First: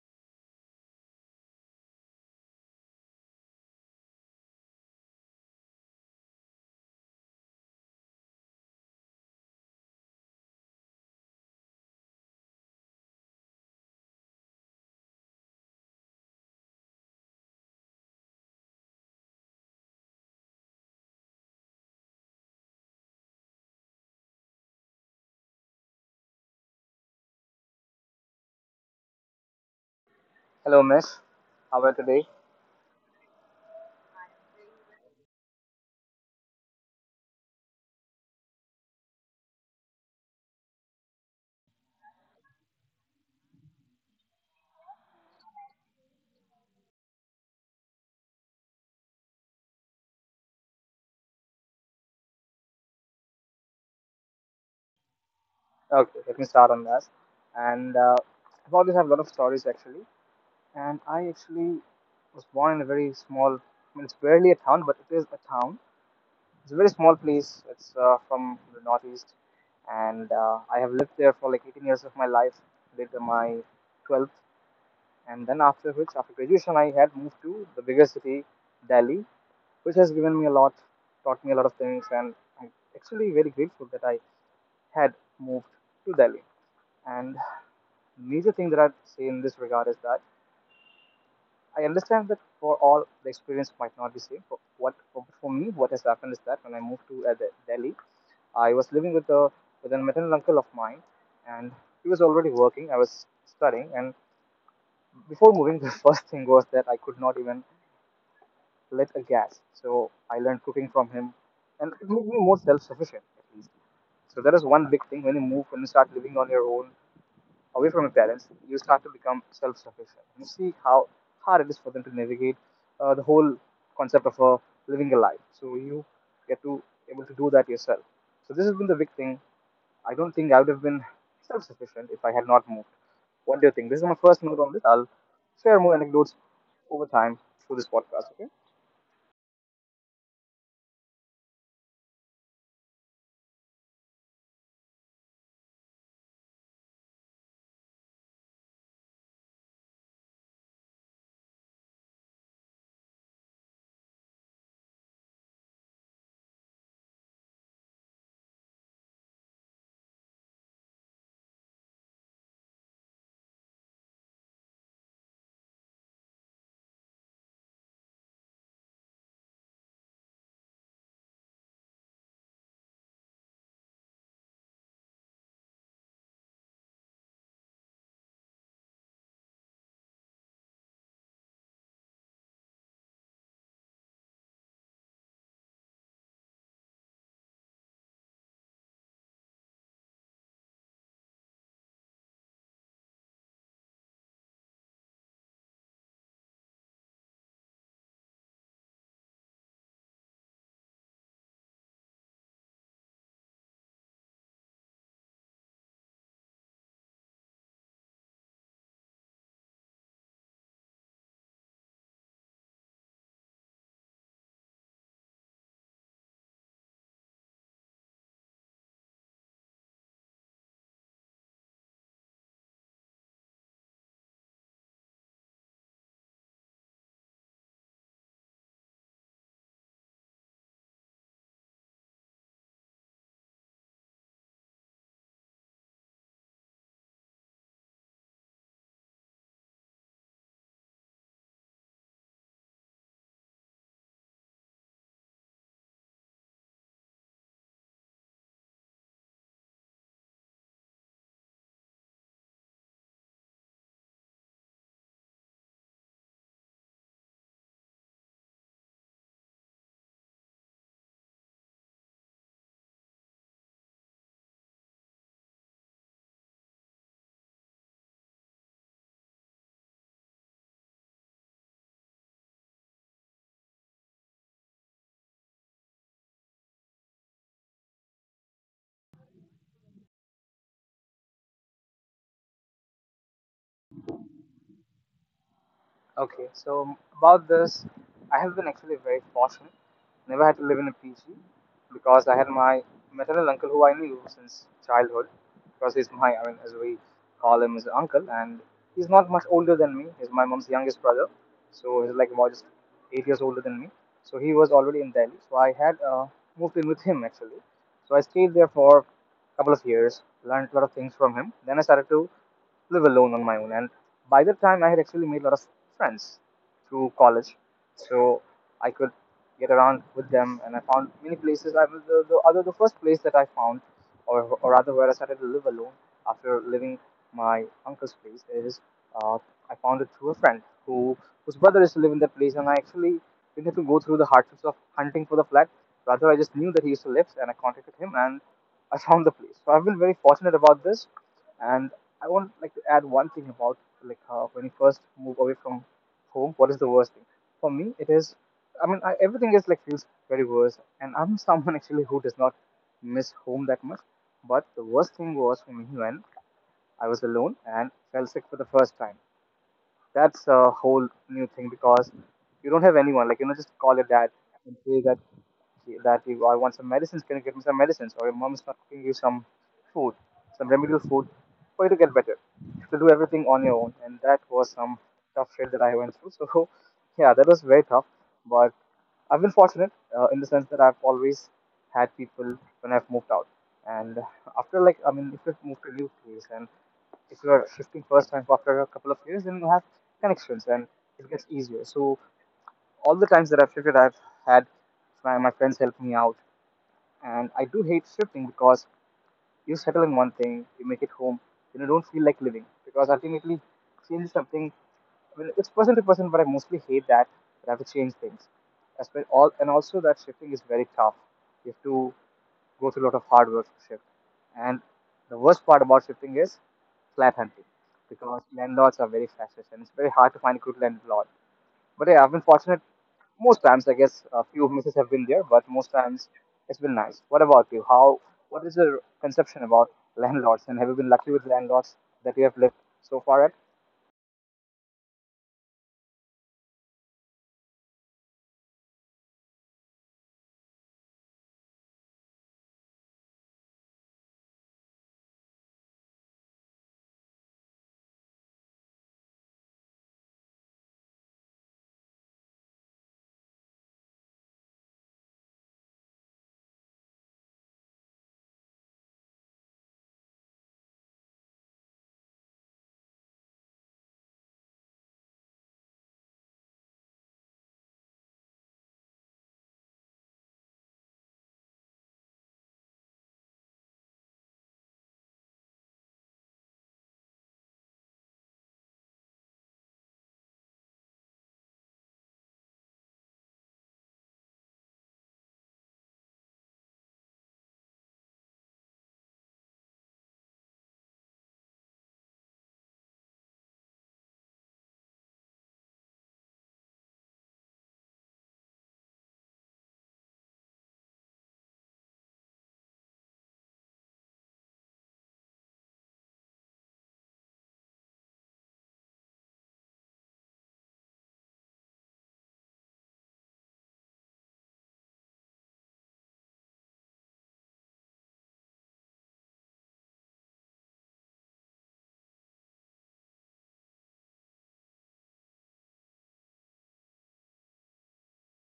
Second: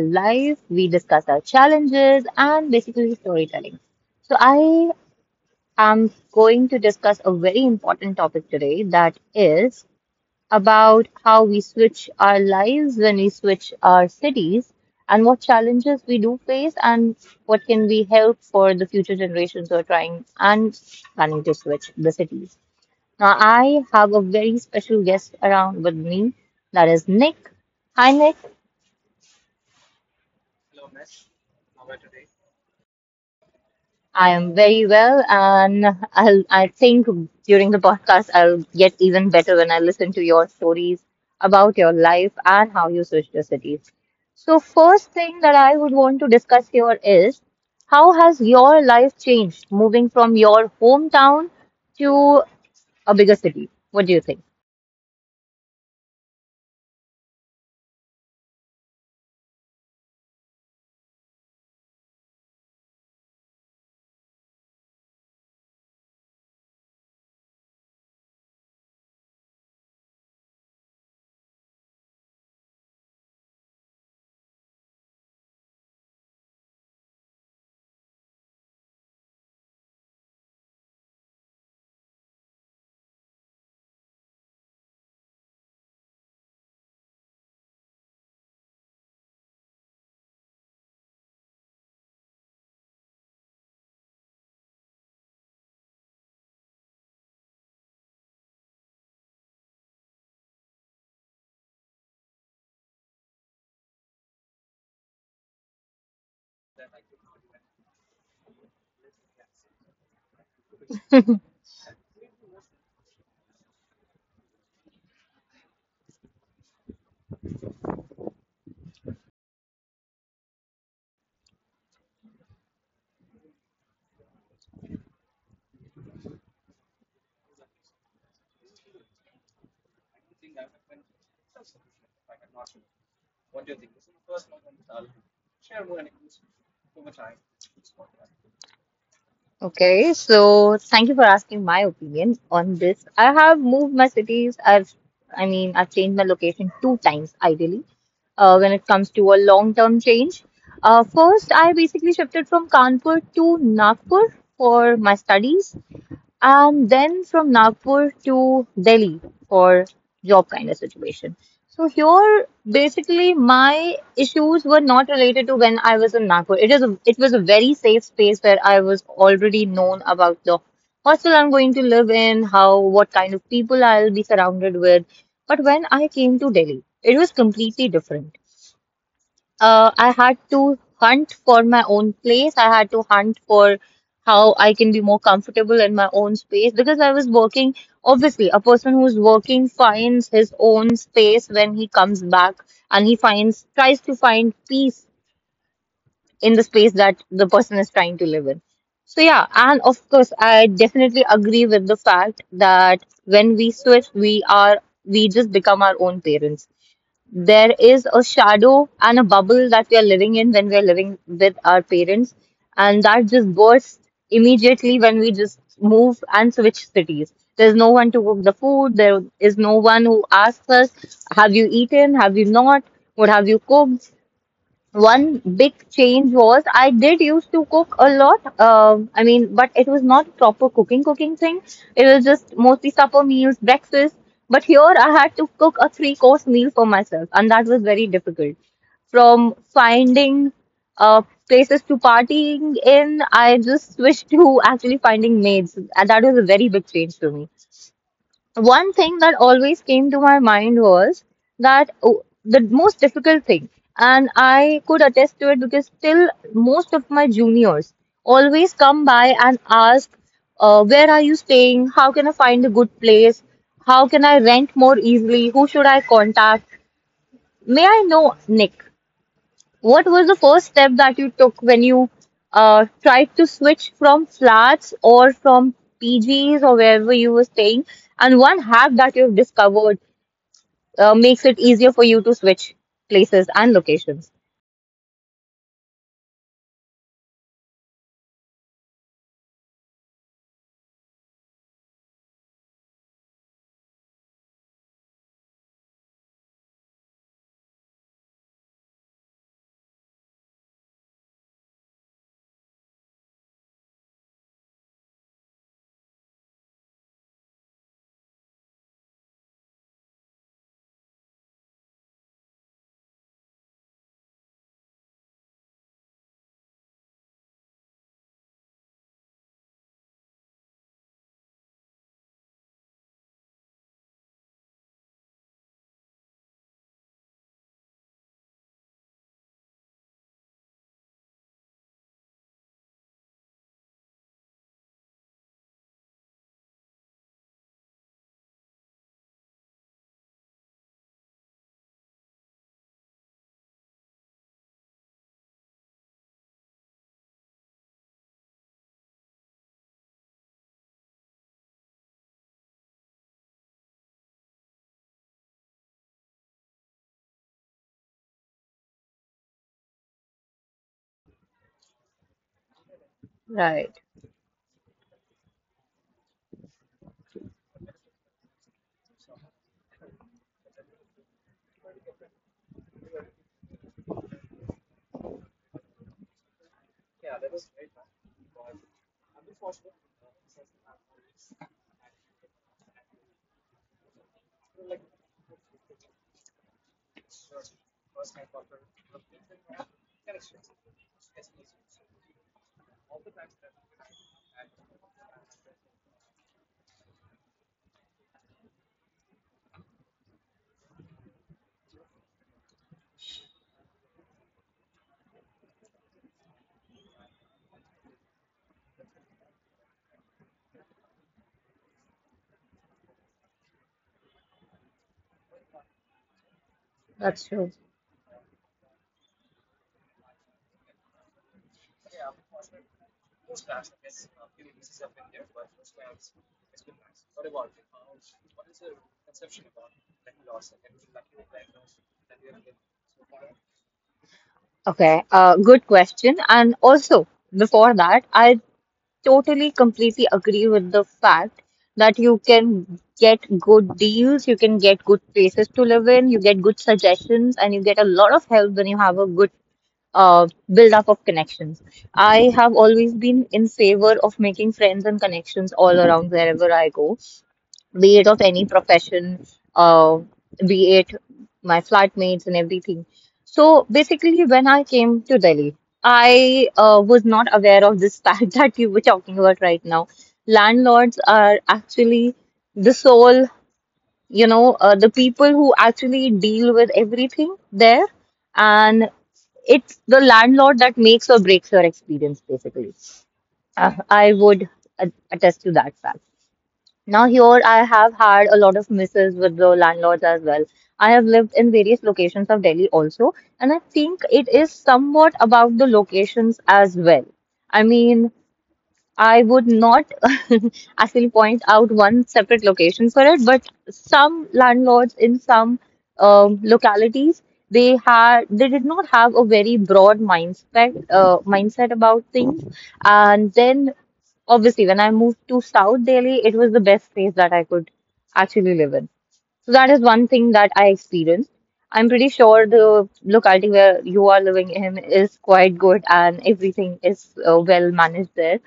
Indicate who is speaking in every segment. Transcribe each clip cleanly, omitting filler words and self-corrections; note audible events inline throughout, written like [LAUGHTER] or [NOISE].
Speaker 1: life, we discuss our challenges, and basically storytelling. So, I am going to discuss a very important topic today that is about how we switch our lives when we switch our cities and what challenges we do face and what can be help for the future generations who are trying and planning to switch the cities. Now, I have a very special guest around with me. That is Nick. Hi, Nick. I am very well, and I think during the podcast, I'll get even better when I listen to your stories about your life and how you switched your cities. So, first thing that I would want to discuss here is how has your life changed moving from your hometown to a bigger city? What do you think? Okay, so thank you for asking my opinion on this. I have moved my cities. I've changed my location two times ideally. When it comes to a long-term change, first I basically shifted from Kanpur to Nagpur for my studies and then from Nagpur to Delhi for job kind of situation. So here, basically, my issues were not related to when I was in Nagpur. It was a very safe space where I was already known about the hostel I'm going to live in, how what kind of people I'll be surrounded with. But when I came to Delhi, it was completely different. I had to hunt for my own place. I had to hunt for how I can be more comfortable in my own space because I was working. Obviously, a person who's working finds his own space when he comes back and he tries to find peace in the space that the person is trying to live in. So, yeah, and of course, I definitely agree with the fact that when we switch, we are, we just become our own parents. There is a shadow and a bubble that we are living in when we are living with our parents, and that just bursts immediately when we just move and switch cities. There's no one to cook the food, there is no one who asks us, have you eaten? Have you not? What have you cooked? One big change was I did used to cook a lot. But it was not proper cooking thing. It was just mostly supper meals, breakfast. But here I had to cook a three course meal for myself, and that was very difficult. From finding uh, places to partying in, I just [LAUGHS] switched to actually finding maids, and that was a very big change to me. One thing that always came to my mind was that oh, the most difficult thing, and I could attest to it because still most of my juniors always come by and ask, where are you staying? How can I find a good place? How can I rent more easily? Who should I contact? May I know, Nick? What was the first step that you took when you tried to switch from flats or from PGs or wherever you were staying? And one hack that you've discovered makes it easier for you to switch places and locations. Right, that's true. Okay, good question. And also, before that, I totally completely agree with the fact that you can get good deals, you can get good places to live in, you get good suggestions, and you get a lot of help when you have a good uh, build up of connections. I have always been in favor of making friends and connections all around wherever I go, be it of any profession, uh, be it my flatmates and everything. So basically, when I came to Delhi, I was not aware of this fact [LAUGHS] that you were talking about right now. Landlords are actually the sole, the people who actually deal with everything there and it's the landlord that makes or breaks your experience, basically. I would attest to that fact. Now, here I have had a lot of misses with the landlords as well. I have lived in various locations of Delhi also, and I think it is somewhat about the locations as well. I mean, I would not [LAUGHS] actually point out one separate location for it, but some landlords in some localities they did not have a very broad mindset about things, and then obviously when I moved to South Delhi, it was the best place that I could actually live in. So that is one thing that I experienced. I'm pretty sure the locality where you are living in is quite good and everything is well managed there.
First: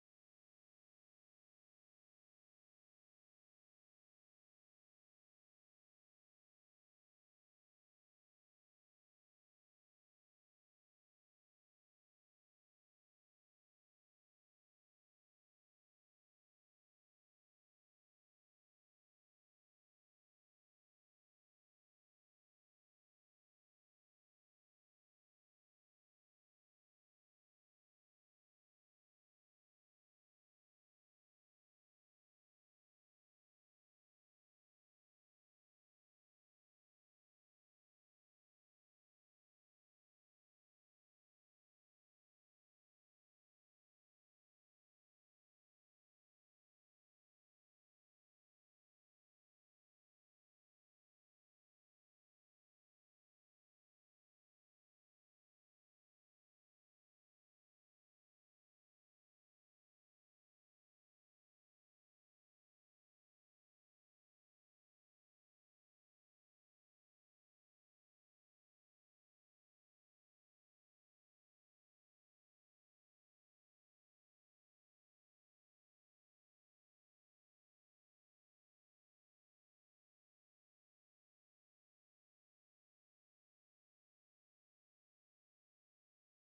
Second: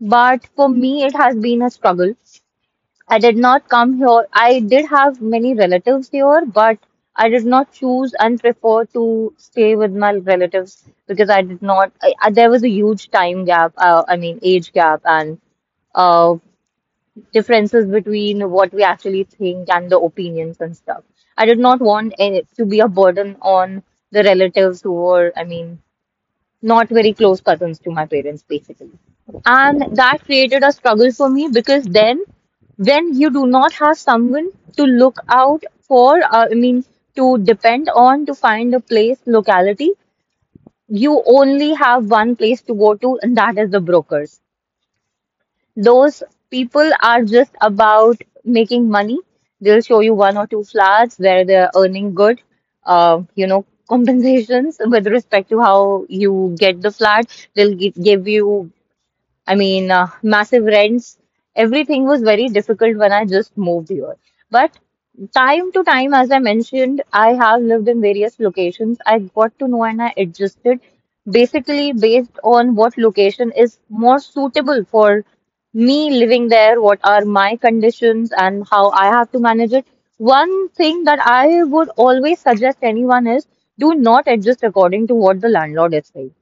Speaker 1: But for me, it has been a struggle. I did not come here. I did have many relatives here, but I did not choose and prefer to stay with my relatives because I did not. There was a huge time gap. Age gap and uh, differences between what we actually think and the opinions and stuff. I did not want it to be a burden on the relatives who were. I mean, not very close cousins to my parents basically, and that created a struggle for me because then when you do not have someone to look out for, to depend on, to find a place locality, you only have one place to go to and that is the brokers. Those people are just about making money. They'll show you one or two flats where they're earning good, [LAUGHS] compensations with respect to how you get the flat. They'll give you massive rents. Everything was very difficult when I just moved here. But time to time, as I mentioned, I have lived in various locations. I got to know and I adjusted basically based on what location is more suitable for me living there, what are my conditions, and how I have to manage it. One thing that I would always suggest anyone is do not adjust according to what the landlord is saying.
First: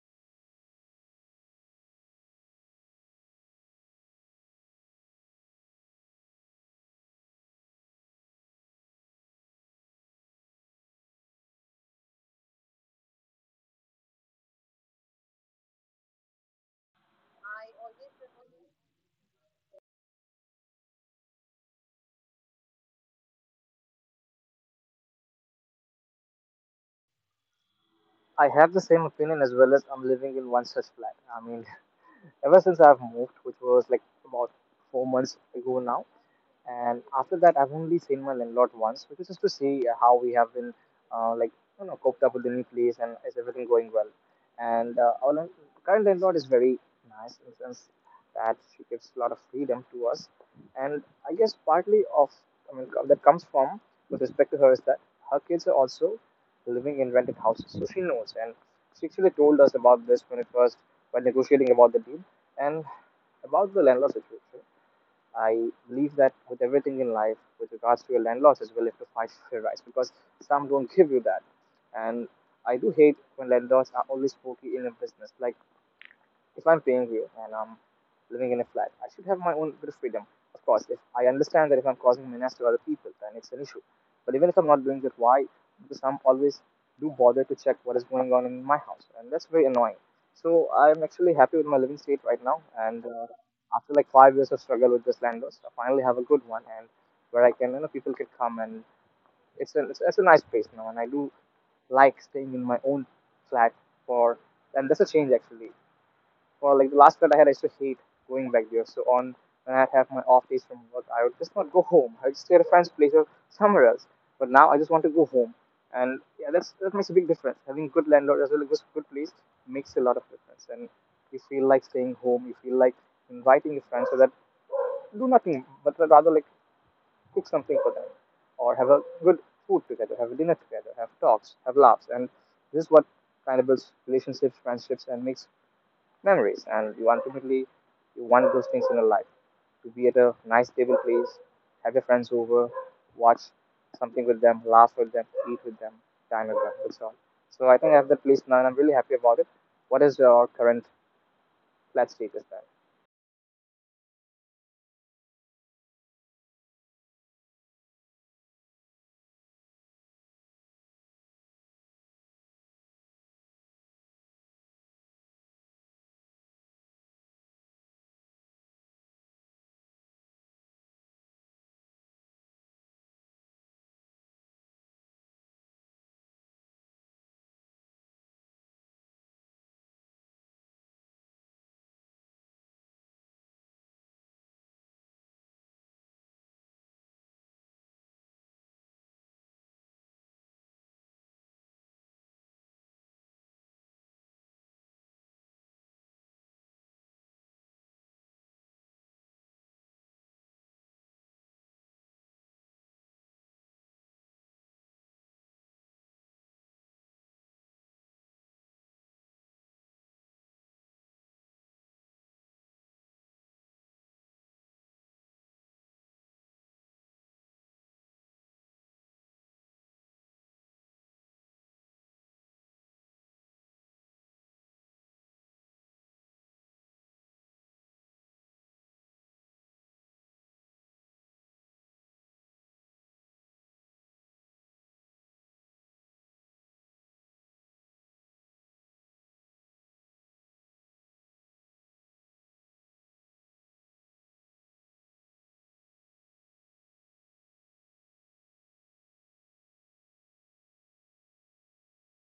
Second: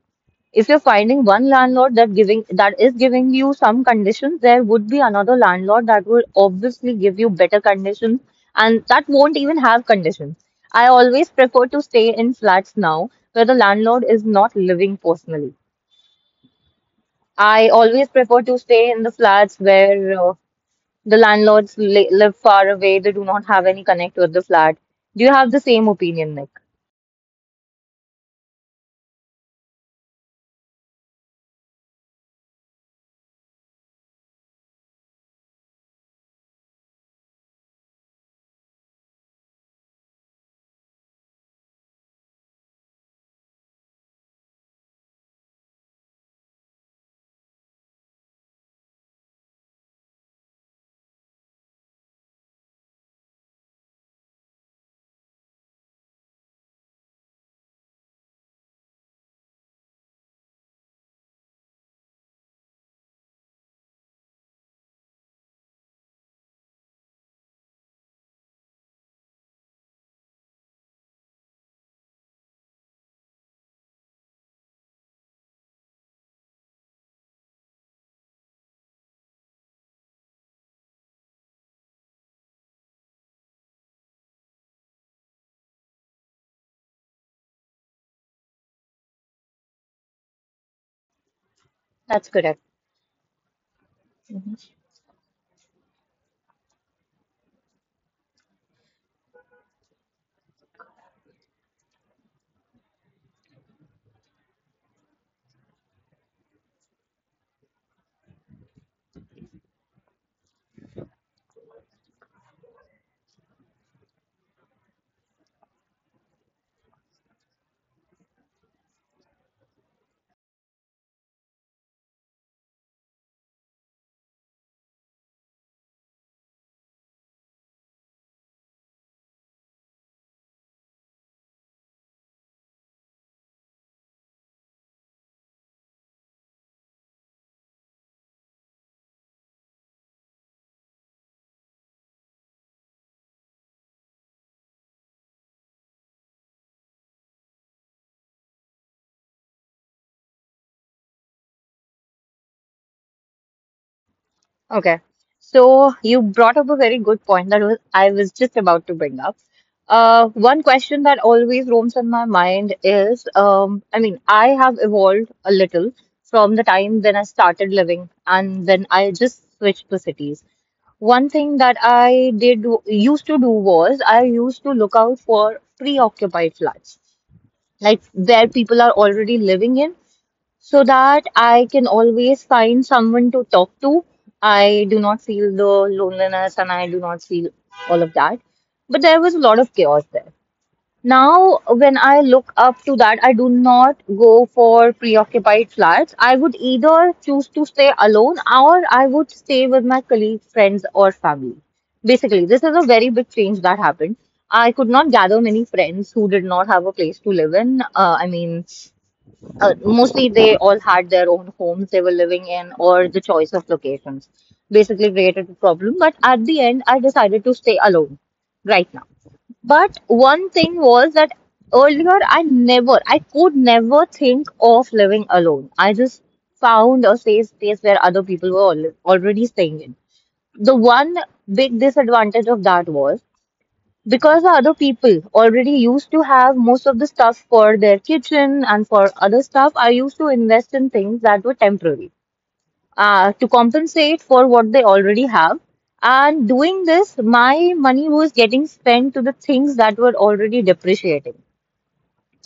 Speaker 1: If you're finding one landlord that is giving you some conditions, there would be another landlord that will obviously give you better conditions and that won't even have conditions. I always prefer to stay in flats now where the landlord is not living personally. I always prefer to stay in the flats where the landlords li live far away, they do not have any connect with the flat. Do you have the same opinion, Nick? That's correct. Okay. So you brought up a very good point that was I was just about to bring up. One question that always roams in my mind is, I have evolved a little from the time when I started living, and then I just switched to cities. One thing that I did used to do was I used to look out for preoccupied flats, like where people are already living in so that I can always find someone to talk to. I do not feel the loneliness and I do not feel all of that. But there was a lot of chaos there. Now, when I look up to that, I do not go for preoccupied flats. I would either choose to stay alone or I would stay with my colleagues, friends, or family. Basically, this is a very big change that happened. I could not gather many friends who did not have a place to live in. Mostly they all had their own homes they were living in, or the choice of locations basically created a problem, but at the end I decided to stay alone right now. But one thing was that earlier I could never think of living alone. I just found a safe space where other people were already staying in. The one big disadvantage of that was because the other people already used to have most of the stuff for their kitchen and for other stuff, I used to invest in things that were temporary to compensate for what they already have. And doing this, my money was getting spent to the things that were already depreciating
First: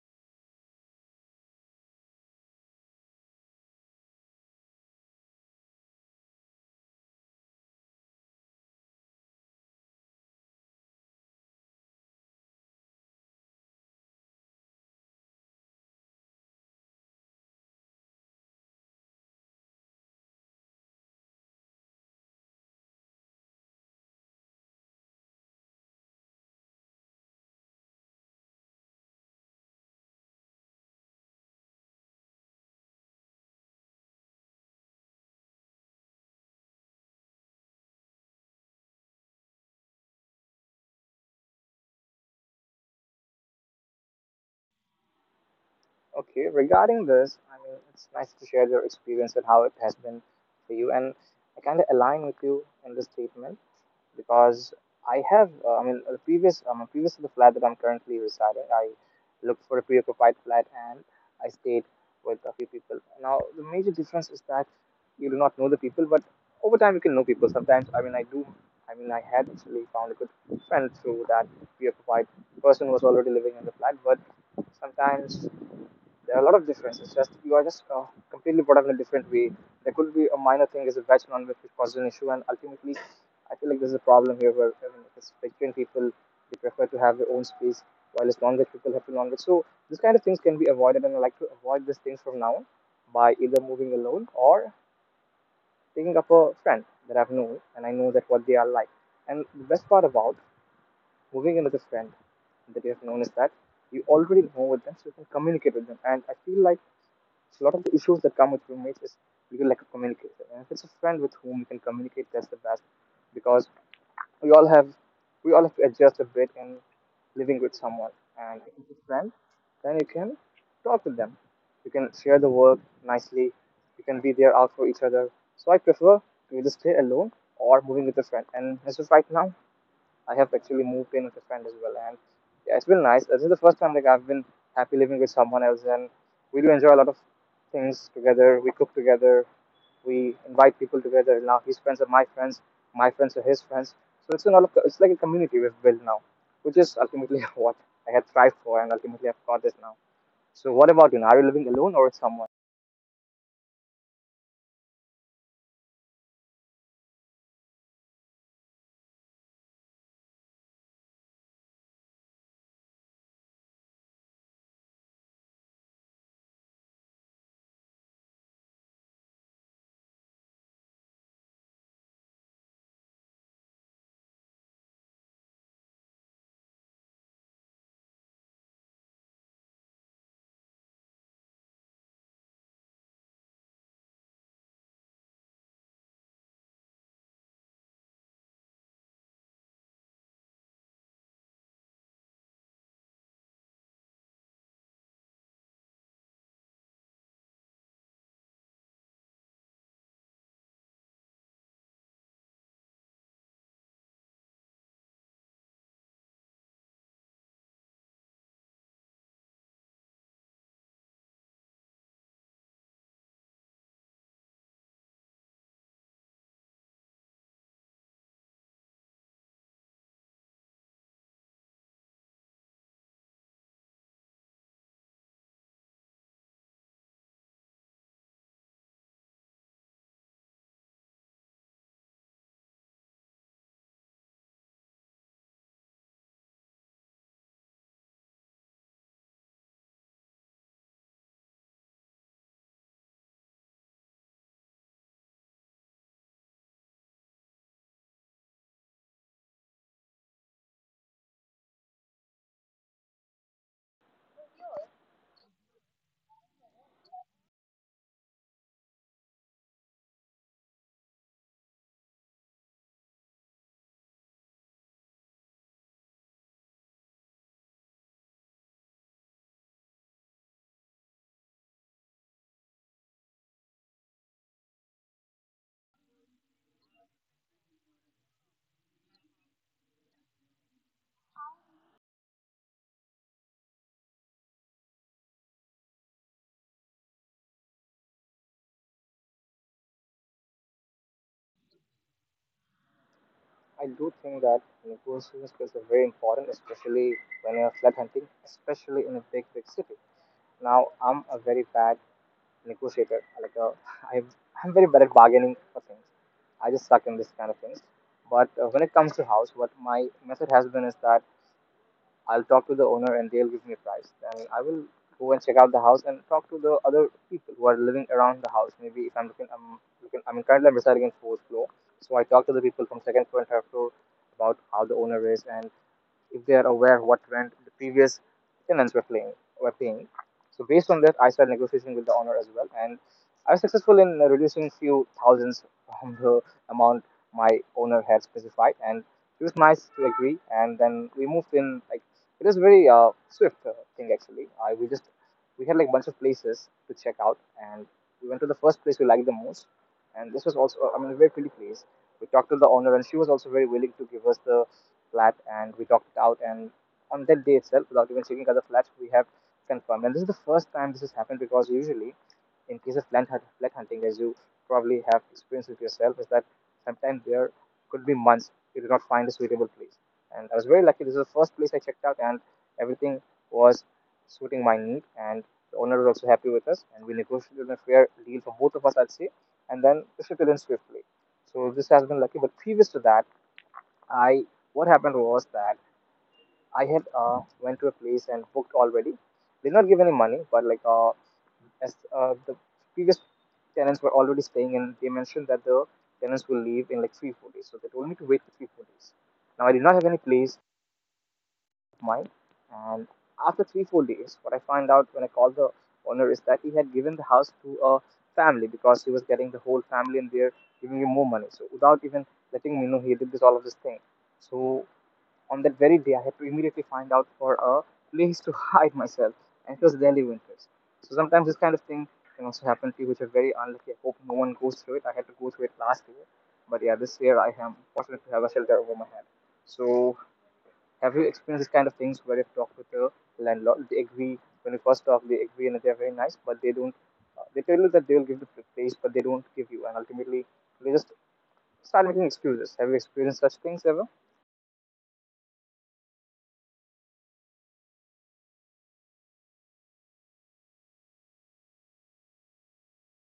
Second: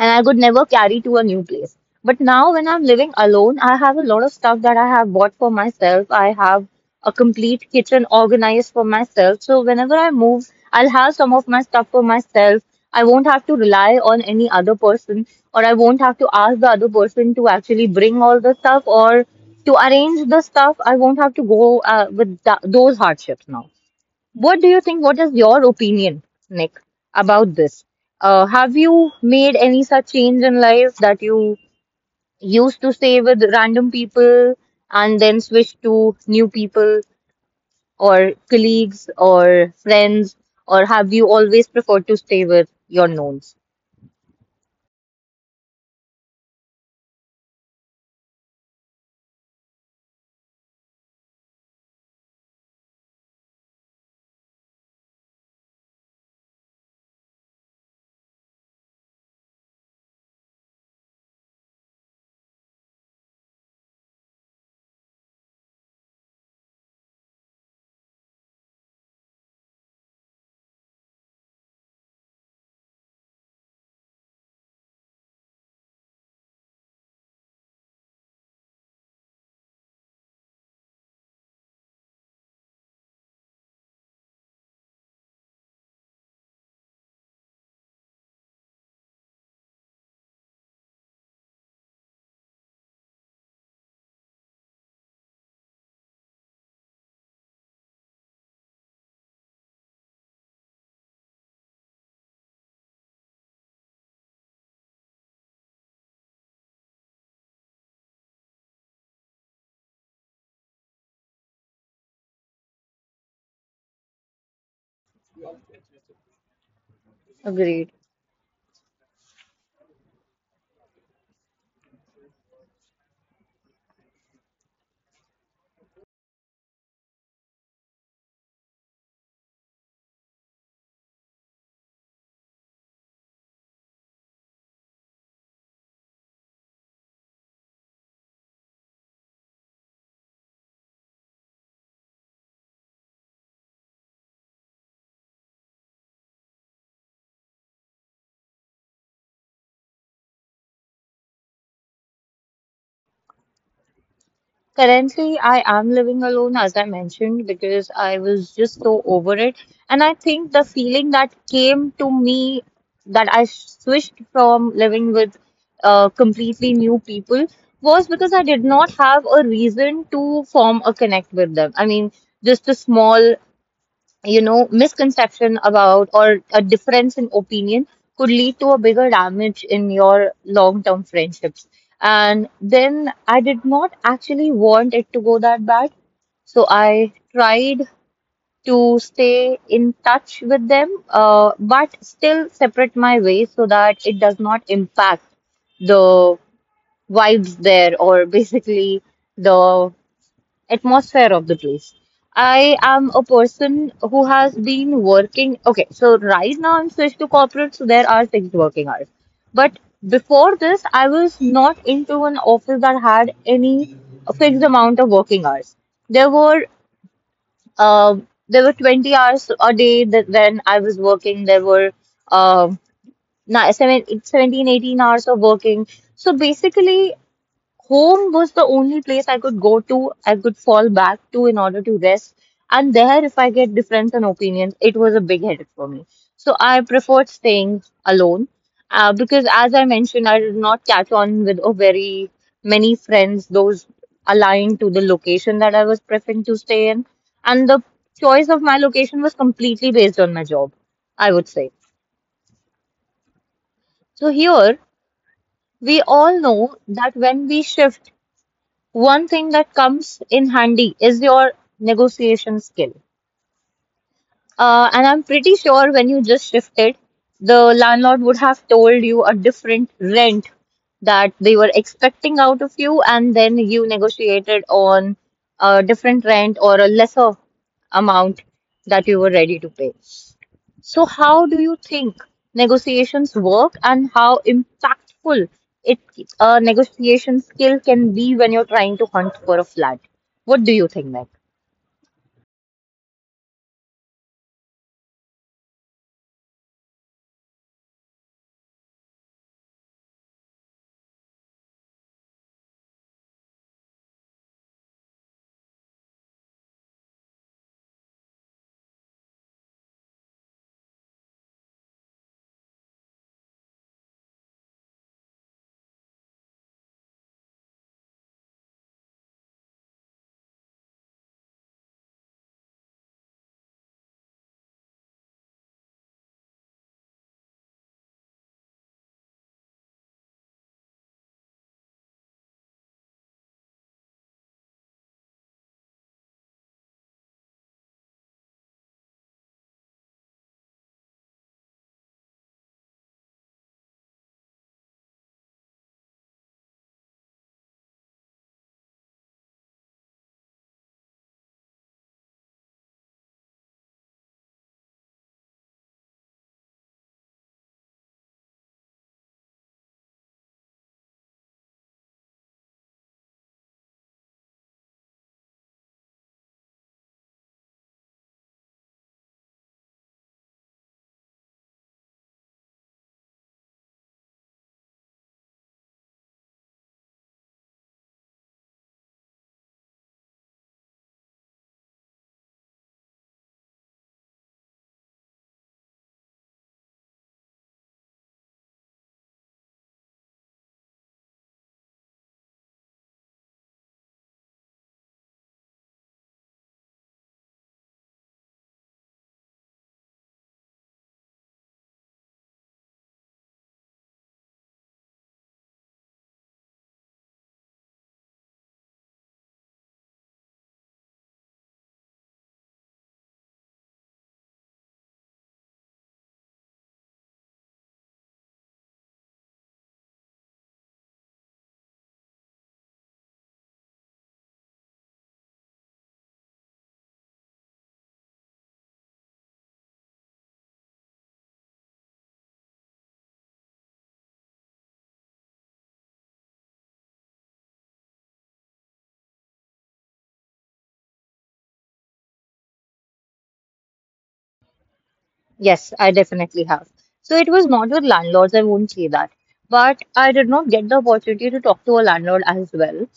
Speaker 1: and I could never carry to a new place. But now, when I'm living alone, I have a lot of stuff that I have bought for myself. I have a complete kitchen organized for myself. So, whenever I move, I'll have some of my stuff for myself. I won't have to rely on any other person, or I won't have to ask the other person to actually bring all the stuff or to arrange the stuff. I won't have to go with those hardships now. What do you think? What is your opinion, Nick, about this? Have you made any such change in life that you used to stay with random people and then switch to new people or colleagues or friends? Or have you always preferred to stay with your knowns? Agreed. Currently, I am living alone, as I mentioned, because I was just so over it. And I think the feeling that came to me that I switched from living with completely new people was because I did not have a reason to form a connect with them. I mean, just a small misconception about or a difference in opinion could lead to a bigger damage in your long-term friendships. And then I did not actually want it to go that bad, so I tried to stay in touch with them, but still separate my ways so that it does not impact the vibes there or basically the atmosphere of the place. I am a person who has been working. Okay, so right now I'm switched to corporate, so there are fixed working hours. But before this, I was not into an office that had any fixed amount of working hours. There were uh, there were 20 hours a day that when I was working. There were uh, 17, 18 hours of working. So basically, home was the only place I could go to, I could fall back to in order to rest. And there, if I get difference in opinions, it was a big headache for me. So I preferred staying alone because, as I mentioned, I did not catch on with a very many friends, those aligned to the location that I was preferring to stay in. And the choice of my location was completely based on my job, I would say. So here, we all know that when we shift, one thing that comes in handy is your negotiation skill. And I'm pretty sure when you just shifted, the landlord would have told you a different rent that they were expecting out of you, and then you negotiated on a different rent or a lesser amount that you were ready to pay. So, how do you think negotiations work and how impactful it a negotiation skill can be when you're trying to hunt for a flat? What do you think, Meg? Yes, I definitely have. So it was not with landlords, I won't say that. But I did not get the opportunity to talk to a landlord as well.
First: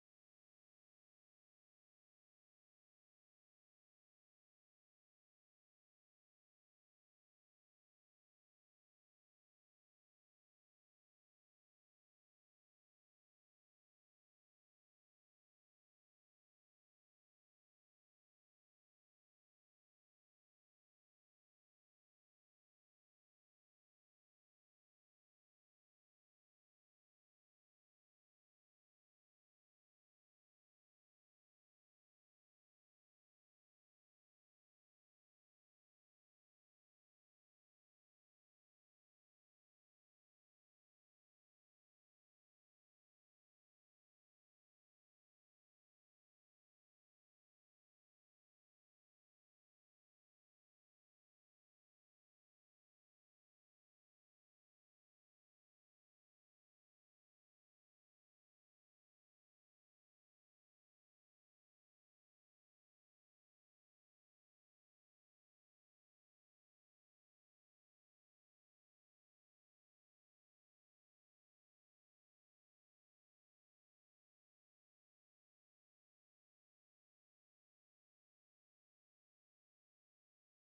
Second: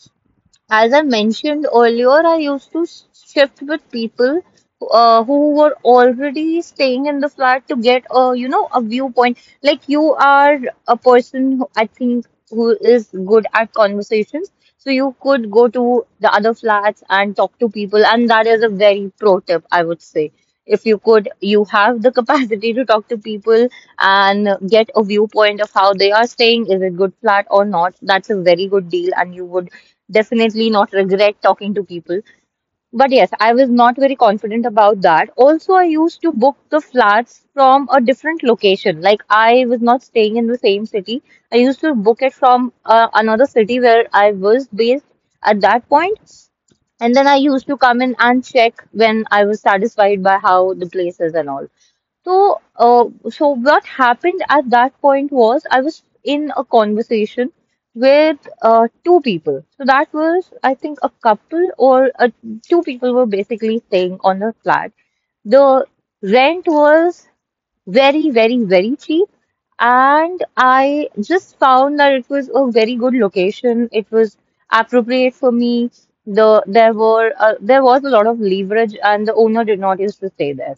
Speaker 1: As I mentioned earlier, I used to s- shift with people who were already staying in the flat to get a, you know, a viewpoint. Like you are a person who I think who is good at conversations, so you could go to the other flats and talk to people, and that is a very pro tip, I would say. If you could, you have the [LAUGHS] capacity to talk to people and get a viewpoint of how they are staying. Is it good flat or not? That's a very good deal, and you would definitely not regret talking to people. But yes, I was not very confident about that. Also, I used to book the flats from a different location. Like, I was not staying in the same city. I used to book it from another city where I was based at that point. And then I used to come in and check when I was satisfied by how the place is and all. So, uh, so what happened at that point was I was in a conversation with two people. So that was, I think, a couple or two people were basically staying on a flat. The rent was very, very, very cheap, and I just found that it was a very good location. It was appropriate for me. There was a lot of leverage, and the owner did not used to stay there.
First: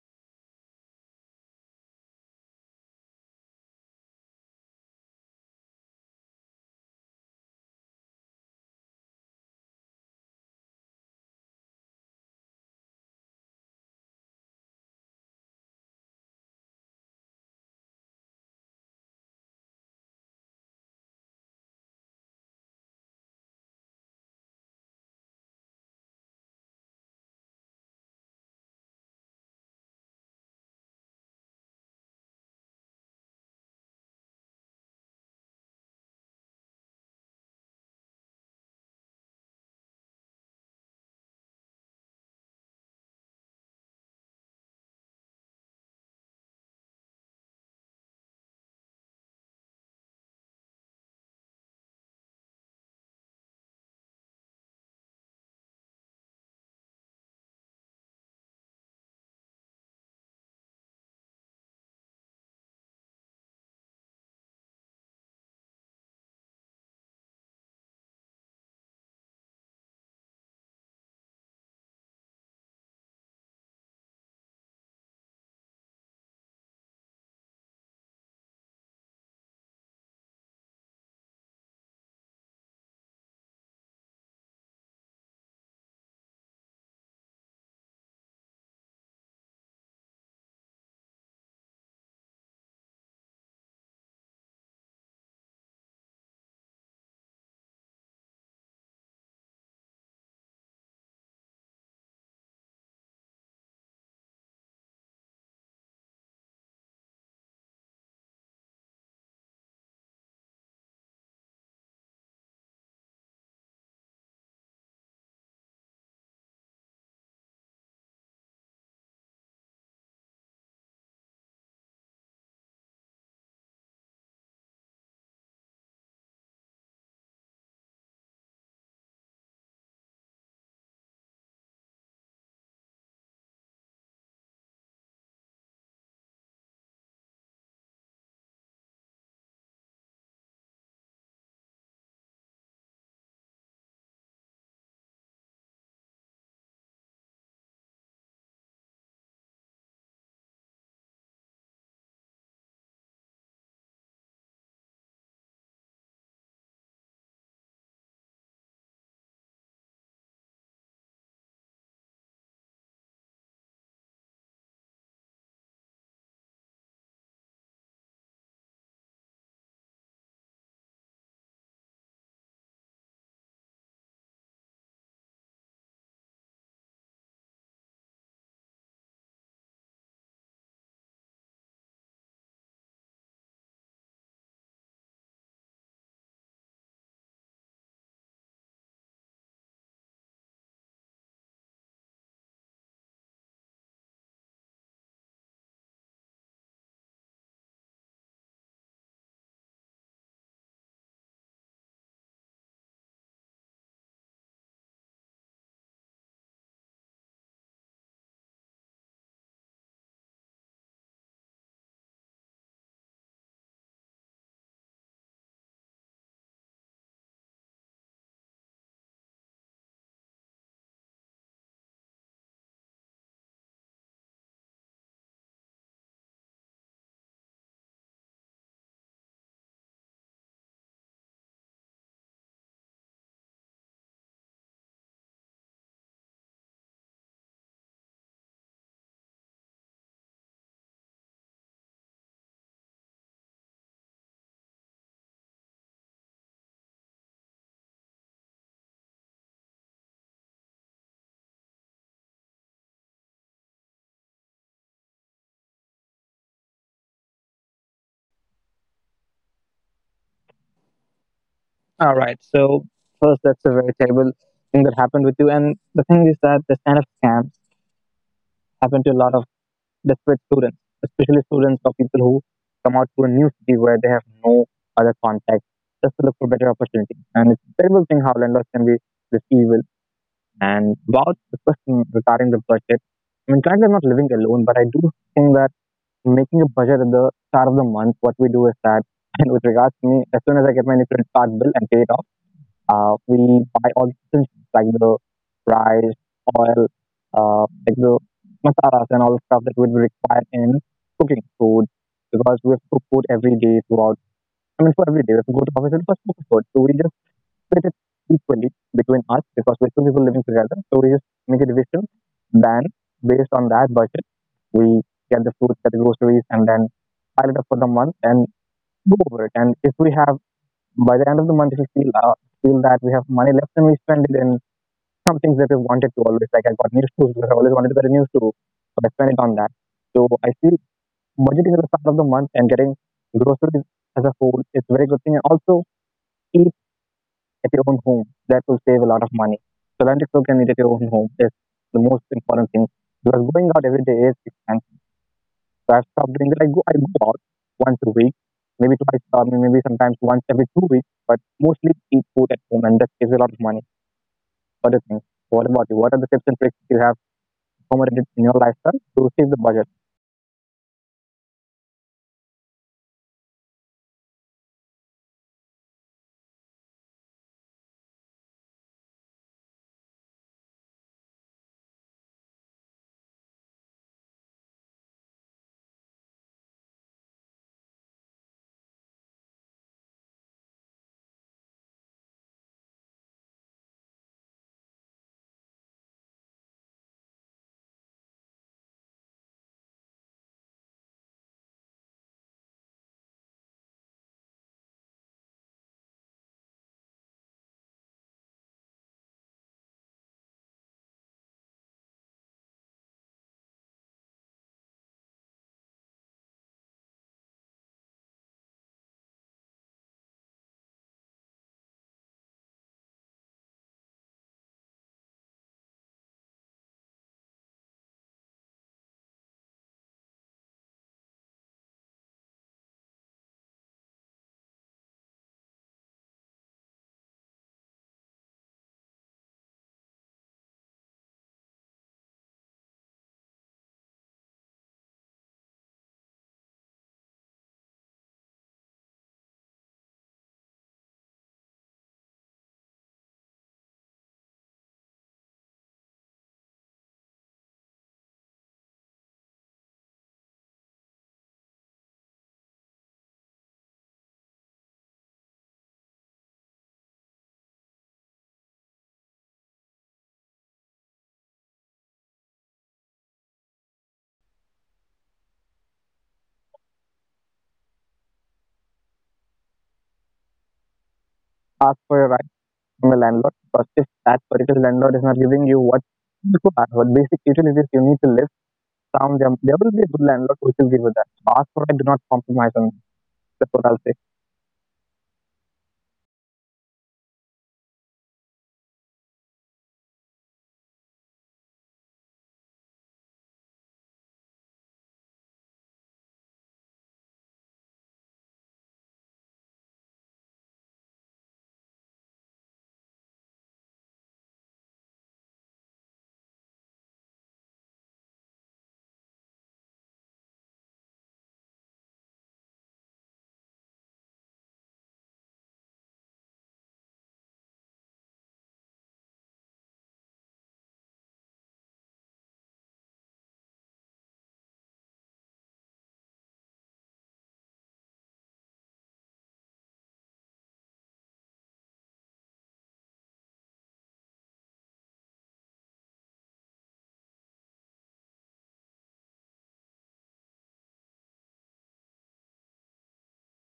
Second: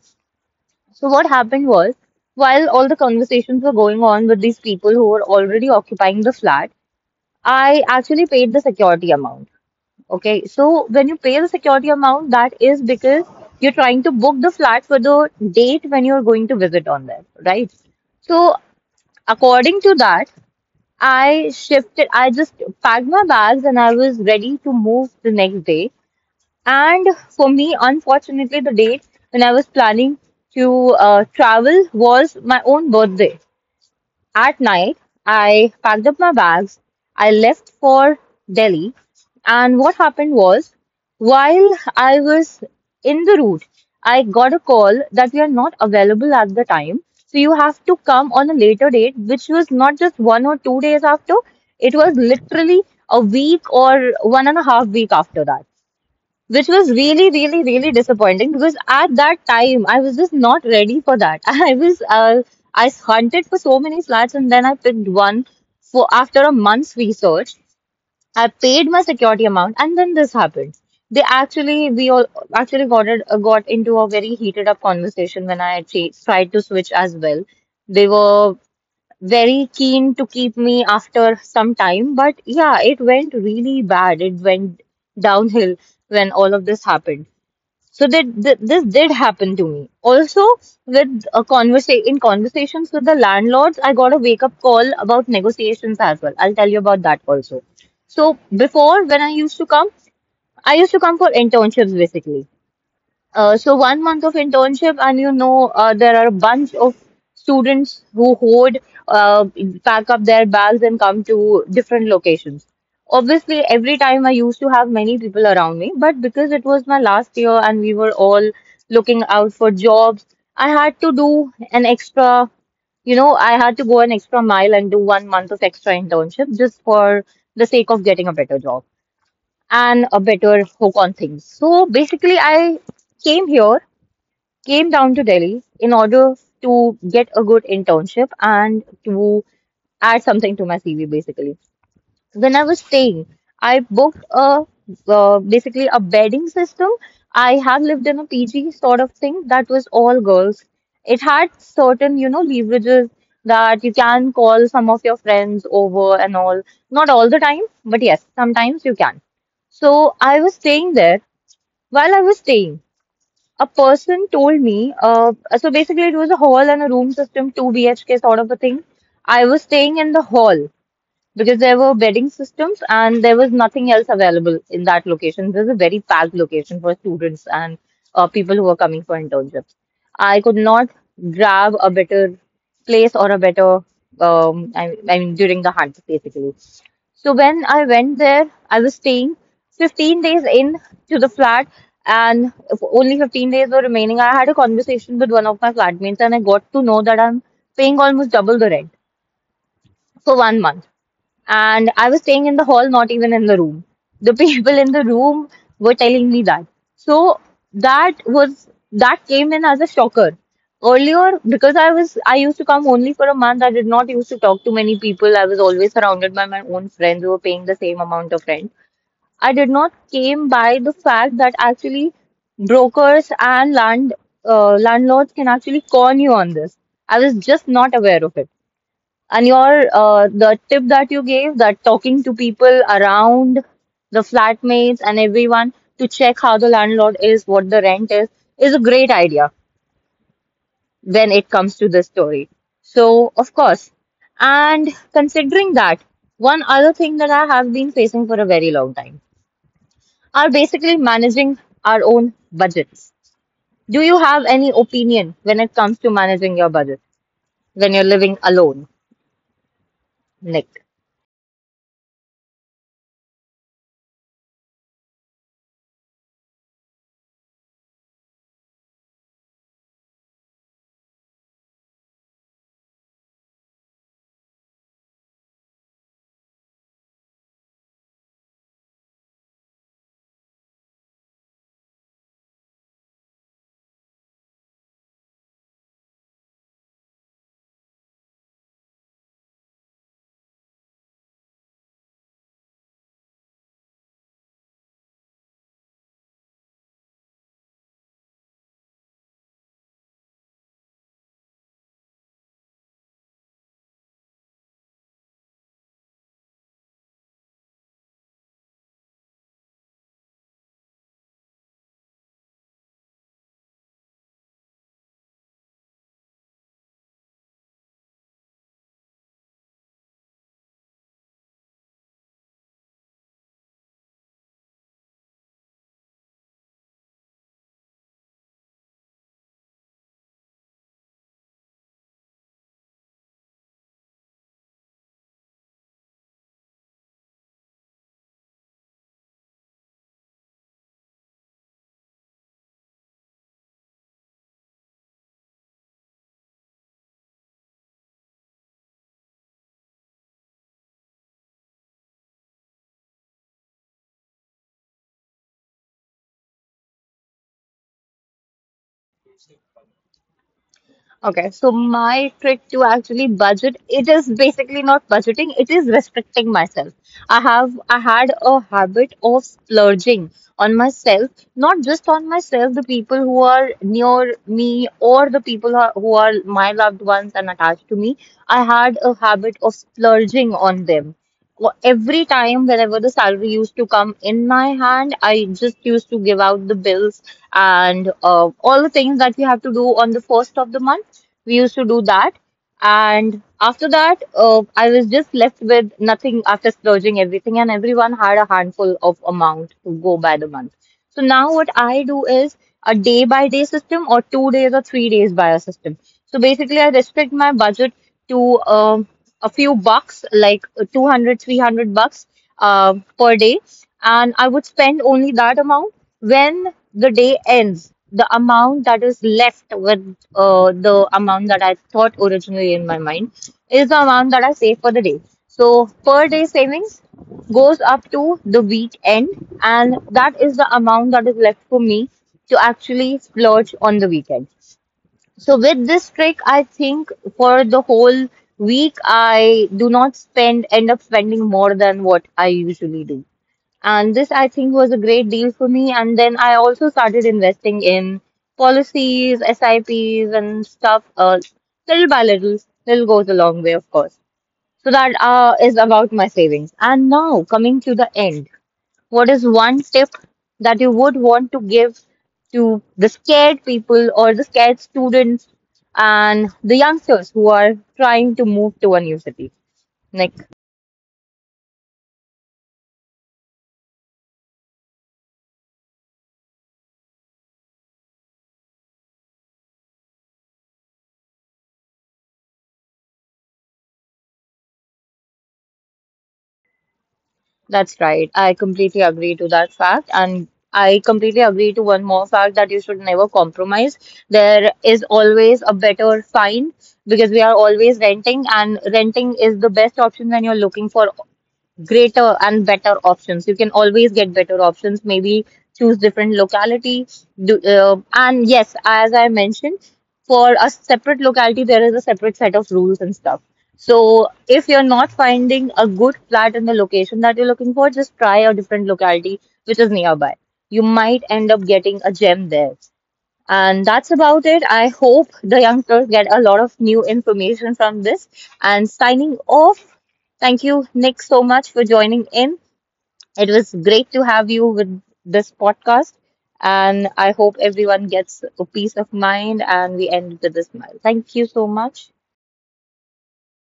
Speaker 1: So what happened was, while all the conversations were going on with these people who were already occupying the flat, I actually paid the security amount. Okay, so when you pay the security amount, that is because you're trying to book the flat for the date when you're going to visit on there, right? So according to that, I shifted. I just packed my bags and I was ready to move the next day. And for me, unfortunately, the date when I was planning to travel was my own birthday. At night, I packed up my bags, I left for Delhi, and what happened was while I was in the route, I got a call that we are not available at the time. So you have to come on a later date, which was not just 1 or 2 days after, it was literally a week or one and a half week after that, which was really, really, really disappointing because at that time I was just not ready for that. [LAUGHS] i was uh, I hunted for so many flats and then I picked one for after a month's research. I paid my security amount and then this happened. They actually We all actually got it, got into a very heated up conversation when tried to switch as well. They were very keen to keep me after some time. But yeah, it went really bad. It went downhill when all of this happened. So that th this did happen to me. Also, with a conversations with the landlords, I got a wake-up call about negotiations as well. I'll tell you about that also. So before, when I used to come, I used to come for internships basically. So 1 month of internship, and you know, there are a bunch of students who hoard, uh, pack up their bags and come to different locations. Obviously, every time I used to have many people around me, but because it was my last year and we were all looking out for jobs, I had to do an extra, you know, I had to go an extra mile and do 1 month of extra internship just for the sake of getting a better job and a better hook on things. So basically, I came here came down to Delhi in order to get a good internship and to add something to my CV basically. So when I was staying, I booked a basically a bedding system. I had lived in a PG sort of thing that was all girls. It had certain, you know, leverages that you can call some of your friends over and all. Not all the time, but yes, sometimes you can. So I was staying there. While I was staying, a person told me, so basically it was a hall and a room system, 2 BHK sort of a thing. I was staying in the hall because there were bedding systems and there was nothing else available in that location. This is a very packed location for students and people who are coming for internships. I could not grab a better place or a better, I mean, during the hunt, basically. So when I went there, I was staying 15 days in to the flat, and if only 15 days were remaining. I had a conversation with one of my flatmates, and I got to know that I'm paying almost double the rent for 1 month and I was staying in the hall, not even in the room. The [LAUGHS] people in the room were telling me that. So that came in as a shocker. Earlier, because I used to come only for a month, I did not used to talk to many people. I was always surrounded by my own friends who were paying the same amount of rent. I did not came by the fact that actually brokers and land landlords can actually con you on this. I was just not aware of it. And your the tip that you gave that talking to people around the flatmates and everyone to check how the landlord is, what the rent is a great idea when it comes to this story. So, of course. And considering that, one other thing that I have been facing for a very long time are basically managing our own budgets. Do you have any opinion when it comes to managing your budget when you're living alone, Nick?
Speaker 2: All right. So first, that's a very terrible thing that happened with you. And the thing is that this kind of scams happen to a lot of desperate students, especially students or people who come out to a new city where they have no other contact, just to look for better opportunity. And it's a terrible thing how landlords can be this evil. And about the question regarding the budget, I mean, currently I'm not living alone, but I do think that making a budget at the start of the month, what we do is that, [LAUGHS] and with regards to me, as soon as I get my new credit card bill and pay it off. We buy all the things like the rice, oil, like the masalas and all the stuff that would be required in cooking food because we have to cook food every day throughout. I mean, for every day, we have to go to office and first cook food. So we just split it equally between us because we're two people living together. So we just make a division. Then, based on that budget, we get the food, get the groceries, and then pile it up for the month and go over it. And if we have by the end of the month, if you feel feel that we have money left and we spend it in some things that we wanted to always, like I got new shoes because I always wanted to get a new shoe, but I spent it on that. So I feel budgeting at the start of the month and getting groceries as a whole is a very good thing. And also eat at your own home. That will save a lot of money. So learn to cook and eat at your own home is the most important thing. Because going out every day is expensive, so I've stopped doing it. I go out once a week, maybe twice, maybe sometimes once every 2 weeks, but mostly eat food at home, and that saves a lot of money. What do you think? What about you? What are the tips and tricks you have implemented in your lifestyle to save the budget?
Speaker 1: Okay, so my trick to actually budget, it is basically not budgeting, it is restricting myself. I had a habit of splurging on myself, not just on myself, the people who are near me or the people who are my loved ones and attached to me. I had a habit of splurging on them. Every time, whenever the salary used to come in my hand, I just used to give out the bills and all the things that we have to do on the first of the month. We used to do that, and after that, I was just left with nothing after splurging everything, and everyone had a handful of amount to go by the month. So now what I do is a day by day system or 2 days or 3 days by a system. So basically, I restrict my budget to a few bucks, like 200, 300 bucks per day. And I would spend only that amount when the day ends, the amount that is left with the amount that I thought originally in my mind is the amount that I save for the day. So per day savings goes up to the week end, and that is the amount that is left for me to actually splurge on the weekend. So with this trick, I think for the whole week, I do not spend end up spending more than what I usually do. And this, I think, was a great deal for me. And then I also started investing in policies, SIPs, and stuff, little by little, little goes a long way, of course. So that is about my savings. And now, coming to the end, what is one tip that you would want to give to the scared people or the scared students and the youngsters who are trying to move to a new city, Nick?
Speaker 2: Ask for your rights from the landlord, because if that particular landlord is not giving you what you require, what basic utilities you need to live, sound them. There will be a good landlord who will give you that. Ask for it. Do not compromise on. That. That's what I'll say.
Speaker 1: That's right. I completely agree to that fact. And I completely agree to one more fact that you should never compromise. There is always a better find because we are always renting, and renting is the best option when you're looking for greater and better options. You can always get better options, maybe choose different locality. And yes, as I mentioned, for a separate locality, there is a separate set of rules and stuff. So if you're not finding a good flat in the location that you're looking for, just try a different locality which is nearby. You might end up getting a gem there. And that's about it. I hope the youngsters get a lot of new information from this. And signing off, thank you, Nick, so much for joining in. It was great to have you with this podcast. And I hope everyone gets a peace of mind and we end with a smile. Thank you so much.